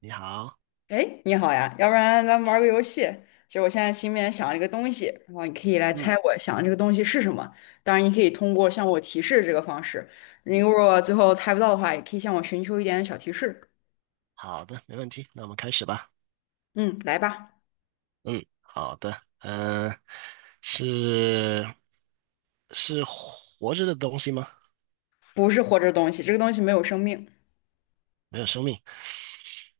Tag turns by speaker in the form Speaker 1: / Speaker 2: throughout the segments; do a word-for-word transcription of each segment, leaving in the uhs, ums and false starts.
Speaker 1: 你好，
Speaker 2: 哎，你好呀，要不然咱们玩个游戏。就我现在心里面想了一个东西，然后你可以来
Speaker 1: 嗯
Speaker 2: 猜我想的这个东西是什么。当然，你可以通过向我提示这个方式。你
Speaker 1: 嗯，
Speaker 2: 如果最后猜不到的话，也可以向我寻求一点小提示。
Speaker 1: 好的，没问题，那我们开始吧。
Speaker 2: 嗯，来吧，
Speaker 1: 嗯，好的，嗯、是是活着的东西吗？
Speaker 2: 不是活着的东西，这个东西没有生命，
Speaker 1: 没有生命。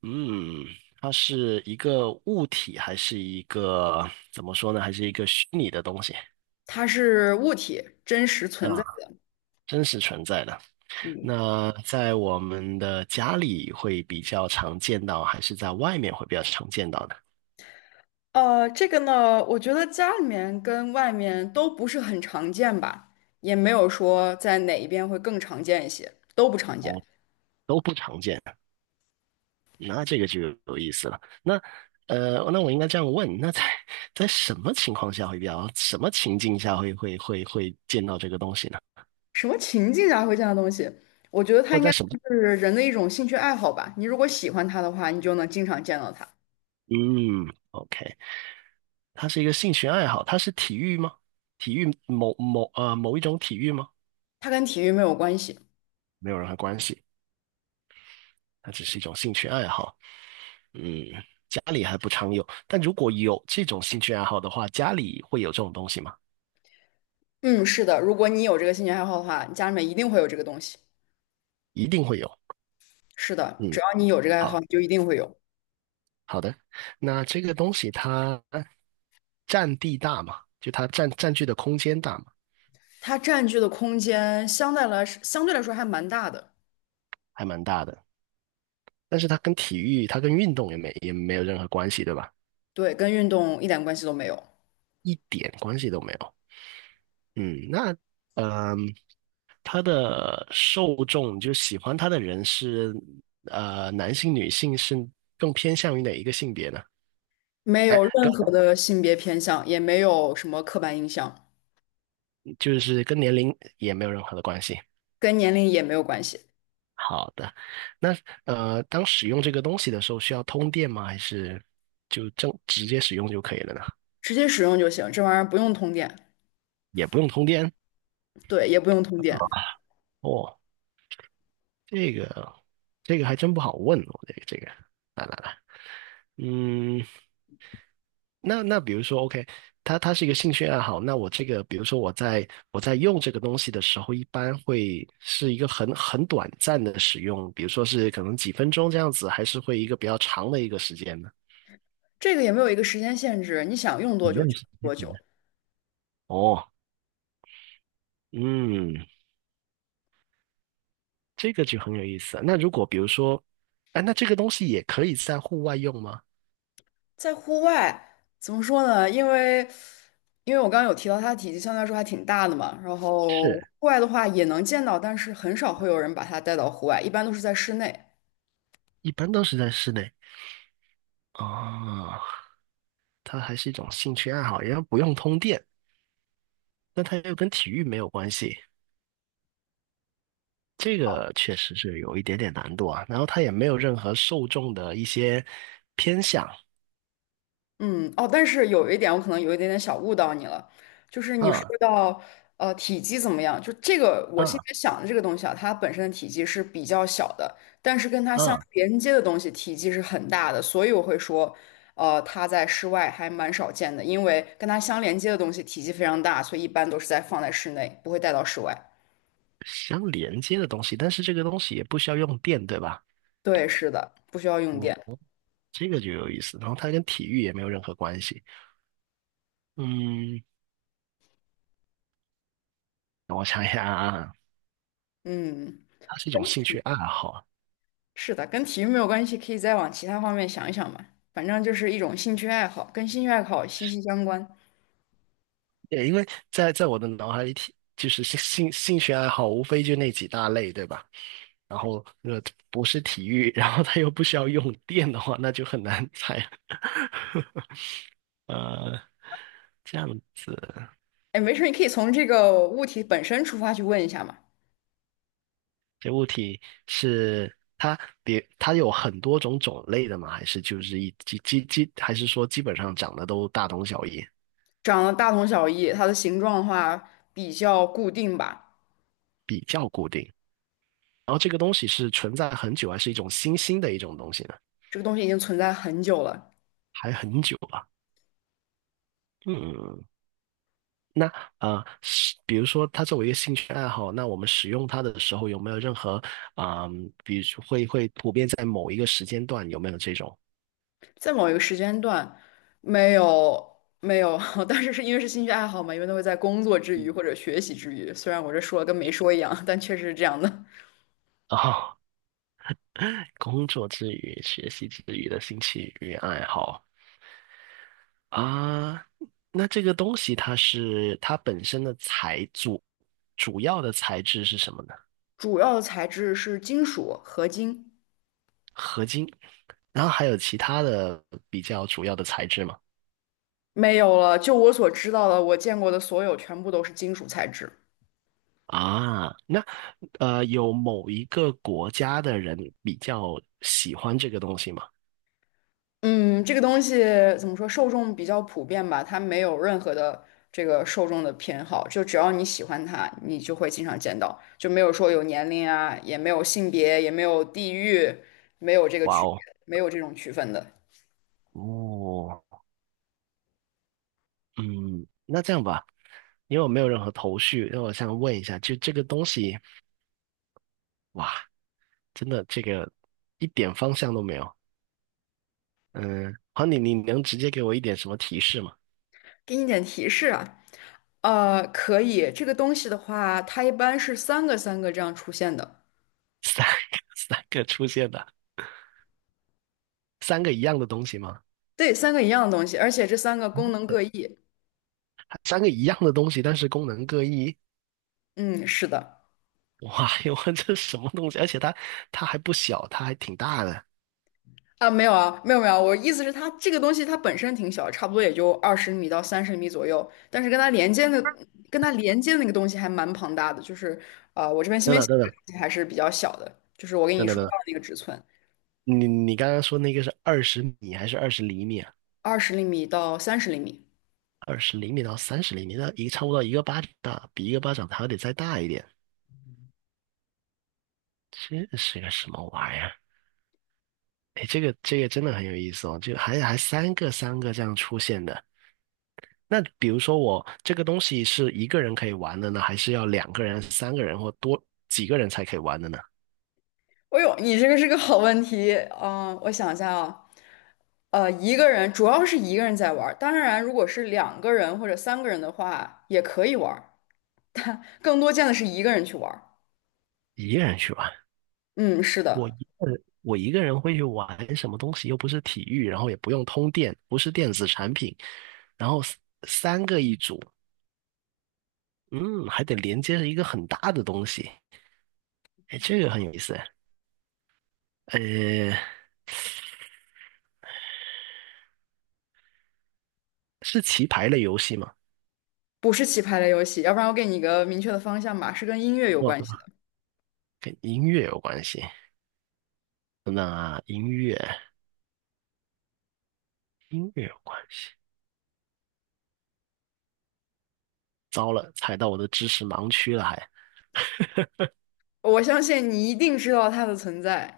Speaker 1: 嗯，它是一个物体还是一个怎么说呢？还是一个虚拟的东西
Speaker 2: 它是物体，真实
Speaker 1: 啊？
Speaker 2: 存在的。
Speaker 1: 真实存在的。
Speaker 2: 嗯，
Speaker 1: 那在我们的家里会比较常见到，还是在外面会比较常见到呢？
Speaker 2: 呃，这个呢，我觉得家里面跟外面都不是很常见吧，也没有说在哪一边会更常见一些，都不常见。
Speaker 1: 哦，都不常见。那这个就有有意思了。那呃，那我应该这样问：那在在什么情况下会比较，什么情境下会会会会见到这个东西呢？
Speaker 2: 什么情境下会见样的东西？我觉得它
Speaker 1: 或
Speaker 2: 应
Speaker 1: 者
Speaker 2: 该
Speaker 1: 在
Speaker 2: 算
Speaker 1: 什么？
Speaker 2: 是人的一种兴趣爱好吧。你如果喜欢它的话，你就能经常见到它。
Speaker 1: 嗯，OK，它是一个兴趣爱好，它是体育吗？体育某某呃某一种体育吗？
Speaker 2: 它跟体育没有关系。
Speaker 1: 没有任何关系，它只是一种兴趣爱好。嗯，家里还不常有，但如果有这种兴趣爱好的话，家里会有这种东西吗？
Speaker 2: 嗯，是的，如果你有这个兴趣爱好的话，你家里面一定会有这个东西。
Speaker 1: 一定会有。
Speaker 2: 是的，只
Speaker 1: 嗯，
Speaker 2: 要你有这个爱好，
Speaker 1: 好
Speaker 2: 你就一定会有。
Speaker 1: 好的。那这个东西它占地大嘛，就它占占据的空间大嘛，
Speaker 2: 它占据的空间相对来相对来说还蛮大的，
Speaker 1: 还蛮大的。但是它跟体育，它跟运动也没也没有任何关系，对吧？
Speaker 2: 对，跟运动一点关系都没有，
Speaker 1: 一点关系都没有。嗯，那嗯，它的受众就喜欢它的人是呃男性、女性是更偏向于哪一个性别呢？
Speaker 2: 没
Speaker 1: 哎，
Speaker 2: 有任
Speaker 1: 跟
Speaker 2: 何的性别偏向，也没有什么刻板印象，
Speaker 1: 就是跟年龄也没有任何的关系。
Speaker 2: 跟年龄也没有关系，
Speaker 1: 好的，那呃，当使用这个东西的时候，需要通电吗？还是就正直接使用就可以了呢？
Speaker 2: 直接使用就行。这玩意儿不用通电，
Speaker 1: 也不用通电
Speaker 2: 对，也不用通
Speaker 1: 啊
Speaker 2: 电。
Speaker 1: 哦，这个这个还真不好问哦，这个这个，来来来，嗯，那那比如说，OK，它它是一个兴趣爱好，那我这个，比如说我在我在用这个东西的时候，一般会是一个很很短暂的使用，比如说是可能几分钟这样子，还是会一个比较长的一个时间呢？
Speaker 2: 这个也没有一个时间限制，你想用
Speaker 1: 有
Speaker 2: 多久
Speaker 1: 没有
Speaker 2: 就用
Speaker 1: 时间
Speaker 2: 多
Speaker 1: 真的？
Speaker 2: 久。
Speaker 1: 哦，嗯，这个就很有意思。那如果比如说，哎，那这个东西也可以在户外用吗？
Speaker 2: 在户外怎么说呢？因为因为我刚刚有提到它的体积相对来说还挺大的嘛，然后
Speaker 1: 是，
Speaker 2: 户外的话也能见到，但是很少会有人把它带到户外，一般都是在室内。
Speaker 1: 一般都是在室内。啊。它还是一种兴趣爱好，也不用通电，但它又跟体育没有关系，这个确实是有一点点难度啊。然后它也没有任何受众的一些偏向，
Speaker 2: 嗯，哦，但是有一点，我可能有一点点小误导你了，就是你说
Speaker 1: 嗯
Speaker 2: 到呃体积怎么样，就这个我
Speaker 1: 嗯
Speaker 2: 现在想的这个东西啊，它本身的体积是比较小的，但是跟它相
Speaker 1: 嗯，
Speaker 2: 连接的东西体积是很大的，所以我会说，呃，它在室外还蛮少见的，因为跟它相连接的东西体积非常大，所以一般都是在放在室内，不会带到室外。
Speaker 1: 相连接的东西，但是这个东西也不需要用电，对吧？
Speaker 2: 对，是的，不需要用电。
Speaker 1: 哦，这个就有意思。然后它跟体育也没有任何关系。嗯，我想一下啊，
Speaker 2: 嗯。
Speaker 1: 它是一种兴趣爱好。
Speaker 2: 是的，跟体育没有关系，可以再往其他方面想一想嘛。反正就是一种兴趣爱好，跟兴趣爱好息息相关。
Speaker 1: 对，因为在在我的脑海里体，就是兴兴兴趣爱好，无非就那几大类，对吧？然后那个不是体育，然后它又不需要用电的话，那就很难猜了。呃，这样子，
Speaker 2: 哎，没事儿，你可以从这个物体本身出发去问一下嘛。
Speaker 1: 这物体是它别它有很多种种类的吗？还是就是一基基基，还是说基本上长得都大同小异，
Speaker 2: 长得大同小异，它的形状的话比较固定吧。
Speaker 1: 比较固定？然后这个东西是存在很久，还是一种新兴的一种东西呢？
Speaker 2: 这个东西已经存在很久了，
Speaker 1: 还很久吧。嗯，那啊、呃是比如说它作为一个兴趣爱好，那我们使用它的时候有没有任何啊、比如说会会普遍在某一个时间段有没有这种
Speaker 2: 在某一个时间段，没有没有，但是是因为是兴趣爱好嘛，因为都会在工作之余或者学习之余。虽然我这说了跟没说一样，但确实是这样的。
Speaker 1: 啊 工作之余、学习之余的兴趣与爱好啊？那这个东西它是它本身的材主主要的材质是什么呢？
Speaker 2: 主要的材质是金属合金。
Speaker 1: 合金，然后还有其他的比较主要的材质吗？
Speaker 2: 没有了，就我所知道的，我见过的所有全部都是金属材质。
Speaker 1: 啊，那呃，有某一个国家的人比较喜欢这个东西吗？
Speaker 2: 嗯，这个东西怎么说，受众比较普遍吧，它没有任何的这个受众的偏好，就只要你喜欢它，你就会经常见到，就没有说有年龄啊，也没有性别，也没有地域，没有这个
Speaker 1: 哇
Speaker 2: 区别，
Speaker 1: 哦，
Speaker 2: 没有这种区分的。
Speaker 1: 哦，嗯，那这样吧，因为我没有任何头绪，那我想问一下，就这个东西，哇，真的这个一点方向都没有。嗯，好，你你能直接给我一点什么提示吗？
Speaker 2: 给你点提示啊，呃，可以，这个东西的话，它一般是三个三个这样出现的，
Speaker 1: 三个三个出现的，三个一样的东西吗？
Speaker 2: 对，三个一样的东西，而且这三个功能各异。
Speaker 1: 三个一样的东西，但是功能各异。
Speaker 2: 嗯，是的。
Speaker 1: 哇哟，这什么东西？而且它它还不小，它还挺大的。
Speaker 2: 啊，没有啊，没有没有，我意思是它这个东西它本身挺小，差不多也就二十米到三十米左右，但是跟它连接的跟它连接的那个东西还蛮庞大的，就是呃，我这边先
Speaker 1: 等
Speaker 2: 别想
Speaker 1: 等等
Speaker 2: 这
Speaker 1: 等
Speaker 2: 个东西还是比较小的，就是我跟
Speaker 1: 等
Speaker 2: 你
Speaker 1: 等
Speaker 2: 说
Speaker 1: 等
Speaker 2: 到
Speaker 1: 等，
Speaker 2: 的那个尺寸，
Speaker 1: 你你刚刚说那个是二十米还是二十厘米啊？
Speaker 2: 二十厘米到三十厘米。
Speaker 1: 二十厘米到三十厘米，那一差不多一个巴掌大，比一个巴掌还得再大一点。这是个什么玩意儿？哎，这个这个真的很有意思哦，就还还三个三个这样出现的。那比如说我这个东西是一个人可以玩的呢，还是要两个人、三个人或多几个人才可以玩的呢？
Speaker 2: 哎呦，你这个是个好问题，啊，我想一下啊，呃，一个人主要是一个人在玩儿，当然如果是两个人或者三个人的话也可以玩儿，更多见的是一个人去玩儿。
Speaker 1: 一个人去玩。
Speaker 2: 嗯，是
Speaker 1: 我一
Speaker 2: 的。
Speaker 1: 个人，我一个人会去玩什么东西？又不是体育，然后也不用通电，不是电子产品，然后 s- 三个一组，嗯，还得连接着一个很大的东西，哎，这个很有意思。呃，是棋牌类游戏吗？
Speaker 2: 不是棋牌类游戏，要不然我给你一个明确的方向吧，是跟音乐有
Speaker 1: 不，
Speaker 2: 关系的。
Speaker 1: 跟音乐有关系。那音乐，音乐有关系。糟了，踩到我的知识盲区了还。
Speaker 2: 我相信你一定知道它的存在，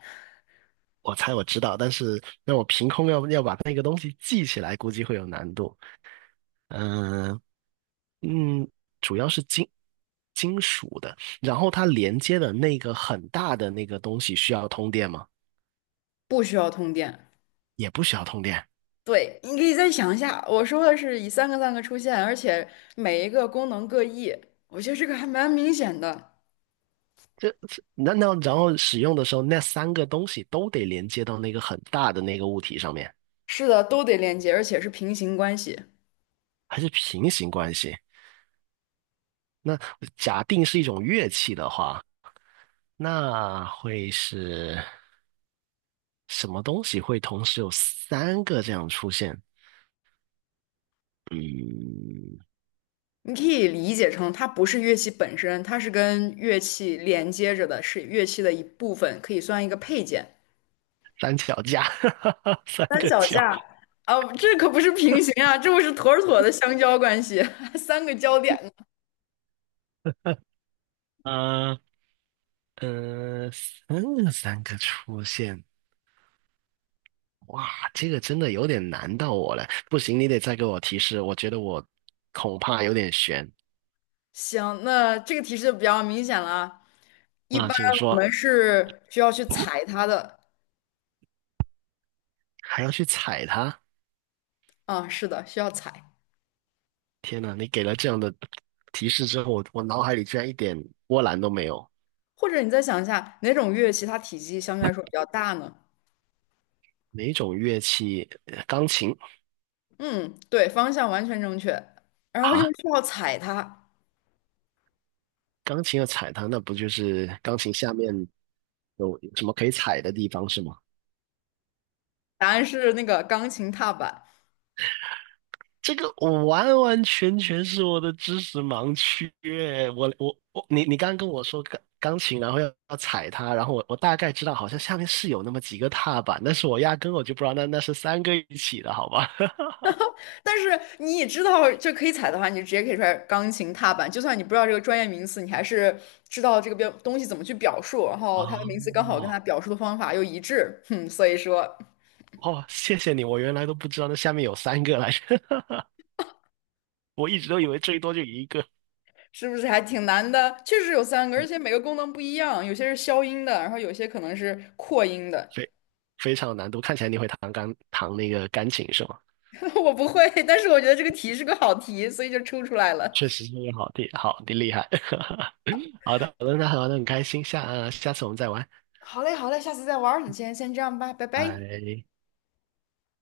Speaker 1: 我猜我知道，但是让我凭空要要把那个东西记起来，估计会有难度。嗯、嗯，主要是金金属的，然后它连接的那个很大的那个东西需要通电吗？
Speaker 2: 不需要通电。
Speaker 1: 也不需要通电。
Speaker 2: 对，你可以再想一下，我说的是以三个三个出现，而且每一个功能各异，我觉得这个还蛮明显的。
Speaker 1: 这这难道然后使用的时候那三个东西都得连接到那个很大的那个物体上面，
Speaker 2: 是的，都得连接，而且是平行关系。
Speaker 1: 还是平行关系？那假定是一种乐器的话，那会是什么东西会同时有三个这样出现？嗯，
Speaker 2: 你可以理解成它不是乐器本身，它是跟乐器连接着的，是乐器的一部分，可以算一个配件。
Speaker 1: 三脚架，三
Speaker 2: 三
Speaker 1: 个
Speaker 2: 脚
Speaker 1: 脚。
Speaker 2: 架啊，这可不是平行啊，这不是妥妥的相交关系，三个交点呢。
Speaker 1: 嗯，呃，三个三个出现，哇，这个真的有点难到我了。不行，你得再给我提示，我觉得我恐怕有点悬
Speaker 2: 行，那这个提示就比较明显了啊。一
Speaker 1: 啊，
Speaker 2: 般
Speaker 1: 请
Speaker 2: 我
Speaker 1: 说。
Speaker 2: 们是需要去踩它的
Speaker 1: 还要去踩它？
Speaker 2: 啊，是的，需要踩。
Speaker 1: 天哪，你给了这样的提示之后，我我脑海里居然一点波澜都没有。
Speaker 2: 或者你再想一下，哪种乐器它体积相对来说比较大呢？
Speaker 1: 哪种乐器？呃钢琴
Speaker 2: 嗯，对，方向完全正确。然后又
Speaker 1: 啊，
Speaker 2: 需要踩它，
Speaker 1: 钢琴要踩它，那不就是钢琴下面有有什么可以踩的地方是吗？
Speaker 2: 答案是那个钢琴踏板。
Speaker 1: 这个完完全全是我的知识盲区耶我我我，你你刚刚跟我说钢钢琴，然后要要踩它，然后我我大概知道好像下面是有那么几个踏板，但是我压根我就不知道那那是三个一起的，好吧？
Speaker 2: 但是你也知道，就可以踩的话，你就直接可以出来钢琴踏板。就算你不知道这个专业名词，你还是知道这个标东西怎么去表述，然后它的名词刚好跟
Speaker 1: 哦
Speaker 2: 它表述的方法又一致，哼，所以说
Speaker 1: 哦，谢谢你，我原来都不知道那下面有三个来着，我一直都以为最多就一个，
Speaker 2: 是不是还挺难的？确实有三个，而且每个功能不一样，有些是消音的，然后有些可能是扩音的。
Speaker 1: 非非常有难度。看起来你会弹钢弹那个钢琴是吗？
Speaker 2: 我不会，但是我觉得这个题是个好题，所以就出出来了。
Speaker 1: 确实是个好地好的厉害。好的好的，那好的，那很开心，下呃下次我们再玩。
Speaker 2: 好嘞，好嘞，下次再玩儿。你先先这样吧，拜拜。
Speaker 1: 哎，